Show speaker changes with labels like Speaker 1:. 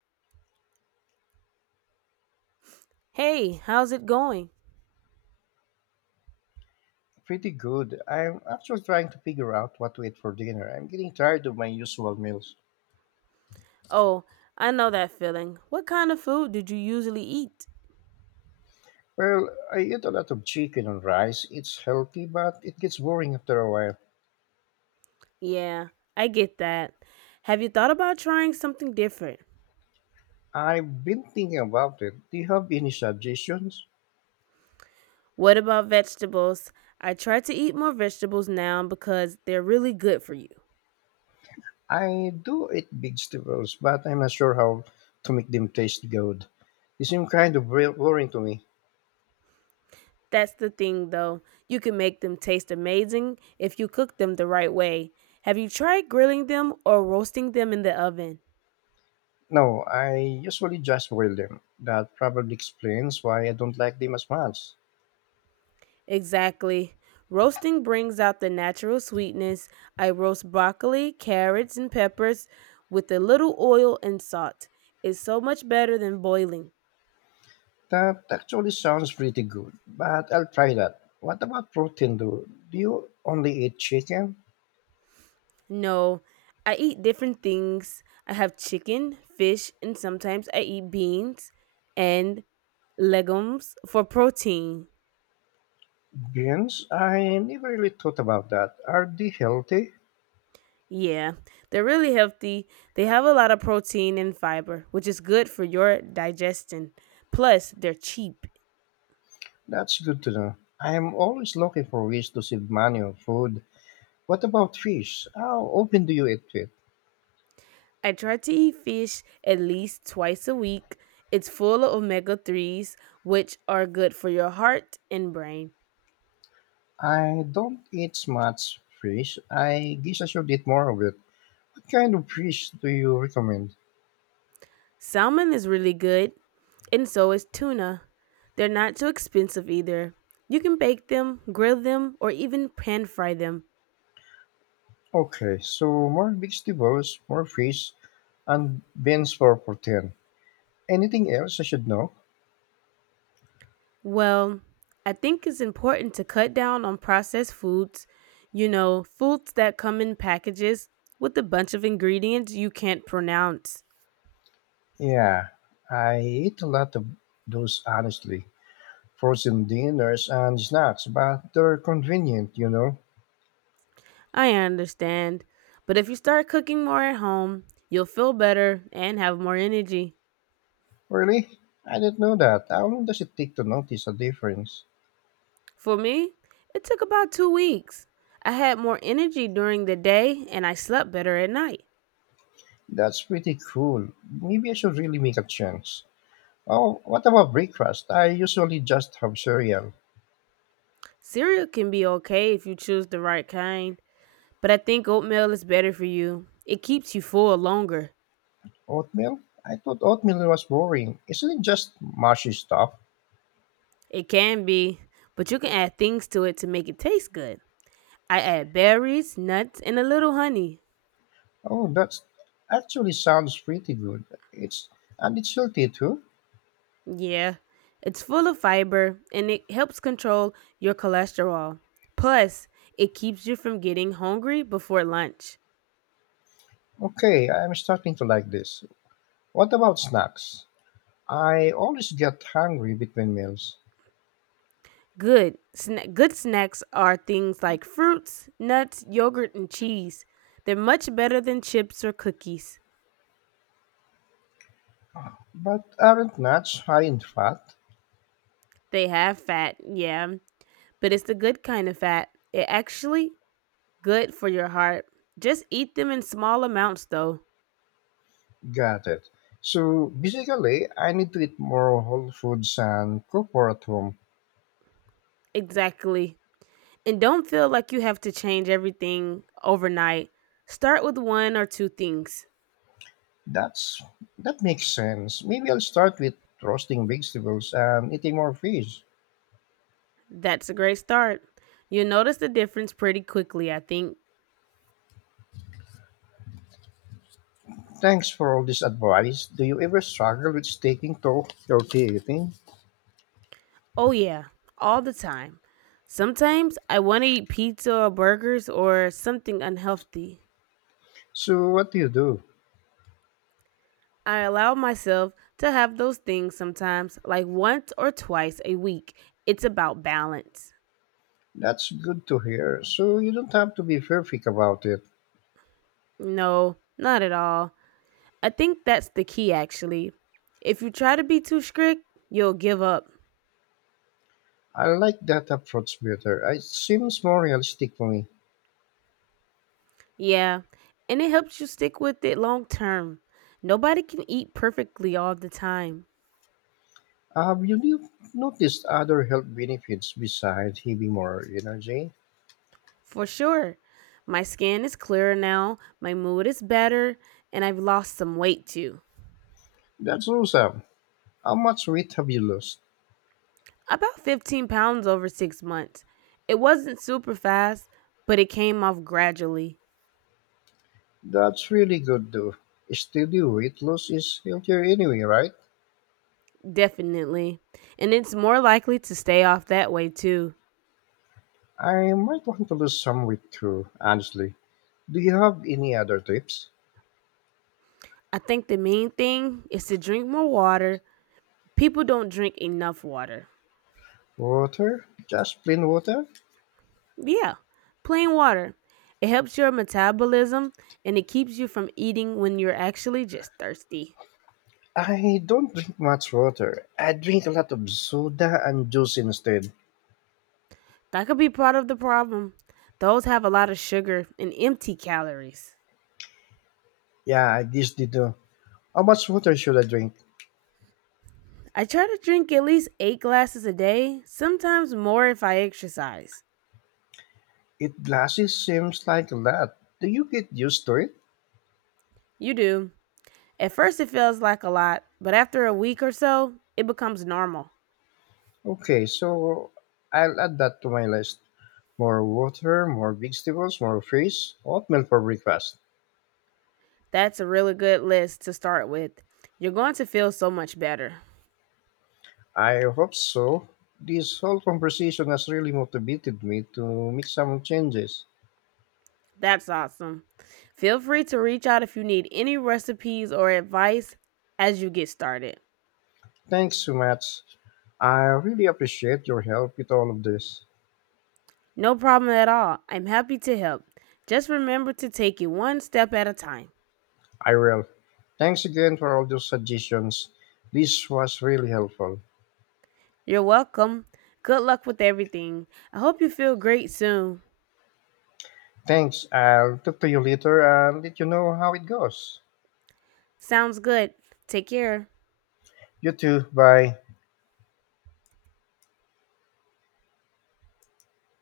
Speaker 1: Hey, how's it going?
Speaker 2: Pretty good. I'm actually trying to figure out what to eat for dinner. I'm getting tired of my usual meals.
Speaker 1: Oh, I know that feeling. What kind of food did you usually eat?
Speaker 2: Well, I eat a lot of chicken and rice. It's healthy, but it gets boring after a while.
Speaker 1: Yeah, I get that. Have you thought about trying something different?
Speaker 2: I've been thinking about it. Do you have any suggestions?
Speaker 1: What about vegetables? I try to eat more vegetables now because they're really good for you.
Speaker 2: I do eat vegetables, but I'm not sure how to make them taste good. They seem kind of boring to me.
Speaker 1: That's the thing though. You can make them taste amazing if you cook them the right way. Have you tried grilling them or roasting them in the oven?
Speaker 2: No, I usually just boil them. That probably explains why I don't like them as much.
Speaker 1: Exactly. Roasting brings out the natural sweetness. I roast broccoli, carrots, and peppers with a little oil and salt. It's so much better than boiling.
Speaker 2: That actually sounds pretty good, but I'll try that. What about protein though? Do you only eat chicken?
Speaker 1: No, I eat different things. I have chicken, fish, and sometimes I eat beans and legumes for protein.
Speaker 2: Beans? I never really thought about that. Are they healthy?
Speaker 1: Yeah, they're really healthy. They have a lot of protein and fiber, which is good for your digestion. Plus, they're cheap.
Speaker 2: That's good to know. I'm always looking for ways to save money on food. What about fish? How often do you eat it?
Speaker 1: I try to eat fish at least twice a week. It's full of omega 3s, which are good for your heart and brain.
Speaker 2: I don't eat much fish. I guess I should eat more of it. What kind of fish do you recommend?
Speaker 1: Salmon is really good, and so is tuna. They're not too expensive either. You can bake them, grill them, or even pan fry them.
Speaker 2: Okay, so more vegetables, more fish, and beans for protein. Anything else I should know?
Speaker 1: Well, I think it's important to cut down on processed foods, foods that come in packages with a bunch of ingredients you can't pronounce.
Speaker 2: Yeah, I eat a lot of those honestly. Frozen dinners and snacks, but they're convenient.
Speaker 1: I understand. But if you start cooking more at home, you'll feel better and have more energy.
Speaker 2: Really? I didn't know that. How long does it take to notice a difference?
Speaker 1: For me, it took about 2 weeks. I had more energy during the day and I slept better at night.
Speaker 2: That's pretty cool. Maybe I should really make a change. Oh, what about breakfast? I usually just have cereal.
Speaker 1: Cereal can be okay if you choose the right kind, but I think oatmeal is better for you. It keeps you full longer.
Speaker 2: Oatmeal? I thought oatmeal was boring. Isn't it just mushy stuff?
Speaker 1: It can be, but you can add things to it to make it taste good. I add berries, nuts, and a little honey.
Speaker 2: Oh, that's actually sounds pretty good. It's and it's healthy too.
Speaker 1: Yeah, it's full of fiber and it helps control your cholesterol. Plus, it keeps you from getting hungry before lunch.
Speaker 2: Okay, I'm starting to like this. What about snacks? I always get hungry between meals.
Speaker 1: Good snacks are things like fruits, nuts, yogurt, and cheese. They're much better than chips or cookies.
Speaker 2: But aren't nuts high in fat?
Speaker 1: They have fat, yeah, but it's the good kind of fat. It actually good for your heart. Just eat them in small amounts though.
Speaker 2: Got it. So basically, I need to eat more whole foods and cook more at home.
Speaker 1: Exactly. And don't feel like you have to change everything overnight. Start with one or two things.
Speaker 2: That's that makes sense. Maybe I'll start with roasting vegetables and eating more fish.
Speaker 1: That's a great start. You'll notice the difference pretty quickly, I think.
Speaker 2: Thanks for all this advice. Do you ever struggle with sticking to healthy eating?
Speaker 1: Oh, yeah, all the time. Sometimes I want to eat pizza or burgers or something unhealthy.
Speaker 2: So what do you do?
Speaker 1: I allow myself to have those things sometimes, like once or twice a week. It's about balance.
Speaker 2: That's good to hear. So you don't have to be perfect about it.
Speaker 1: No, not at all. I think that's the key, actually. If you try to be too strict, you'll give up.
Speaker 2: I like that approach better. It seems more realistic for me.
Speaker 1: Yeah, and it helps you stick with it long term. Nobody can eat perfectly all the time.
Speaker 2: Have you noticed other health benefits besides having more energy?
Speaker 1: For sure. My skin is clearer now, my mood is better, and I've lost some weight too.
Speaker 2: That's awesome. How much weight have you lost?
Speaker 1: About 15 pounds over 6 months. It wasn't super fast, but it came off gradually.
Speaker 2: That's really good, though. Steady weight loss is healthier anyway, right?
Speaker 1: Definitely. And it's more likely to stay off that way too.
Speaker 2: I might want to lose some weight too, honestly. Do you have any other tips?
Speaker 1: I think the main thing is to drink more water. People don't drink enough water.
Speaker 2: Water? Just plain water?
Speaker 1: Yeah, plain water. It helps your metabolism and it keeps you from eating when you're actually just thirsty.
Speaker 2: I don't drink much water. I drink a lot of soda and juice instead.
Speaker 1: That could be part of the problem. Those have a lot of sugar and empty calories.
Speaker 2: Yeah, I just did. How much water should I drink?
Speaker 1: I try to drink at least 8 glasses a day, sometimes more if I exercise.
Speaker 2: Eight glasses seems like a lot. Do you get used to it?
Speaker 1: You do. At first, it feels like a lot, but after a week or so, it becomes normal.
Speaker 2: Okay, so I'll add that to my list. More water, more vegetables, more fish, oatmeal for breakfast.
Speaker 1: That's a really good list to start with. You're going to feel so much better.
Speaker 2: I hope so. This whole conversation has really motivated me to make some changes.
Speaker 1: That's awesome. Feel free to reach out if you need any recipes or advice as you get started.
Speaker 2: Thanks so much. I really appreciate your help with all of this.
Speaker 1: No problem at all. I'm happy to help. Just remember to take it one step at a time.
Speaker 2: I will. Thanks again for all those suggestions. This was really helpful.
Speaker 1: You're welcome. Good luck with everything. I hope you feel great soon.
Speaker 2: Thanks. I'll talk to you later and let you know how it goes.
Speaker 1: Sounds good. Take care.
Speaker 2: You too. Bye.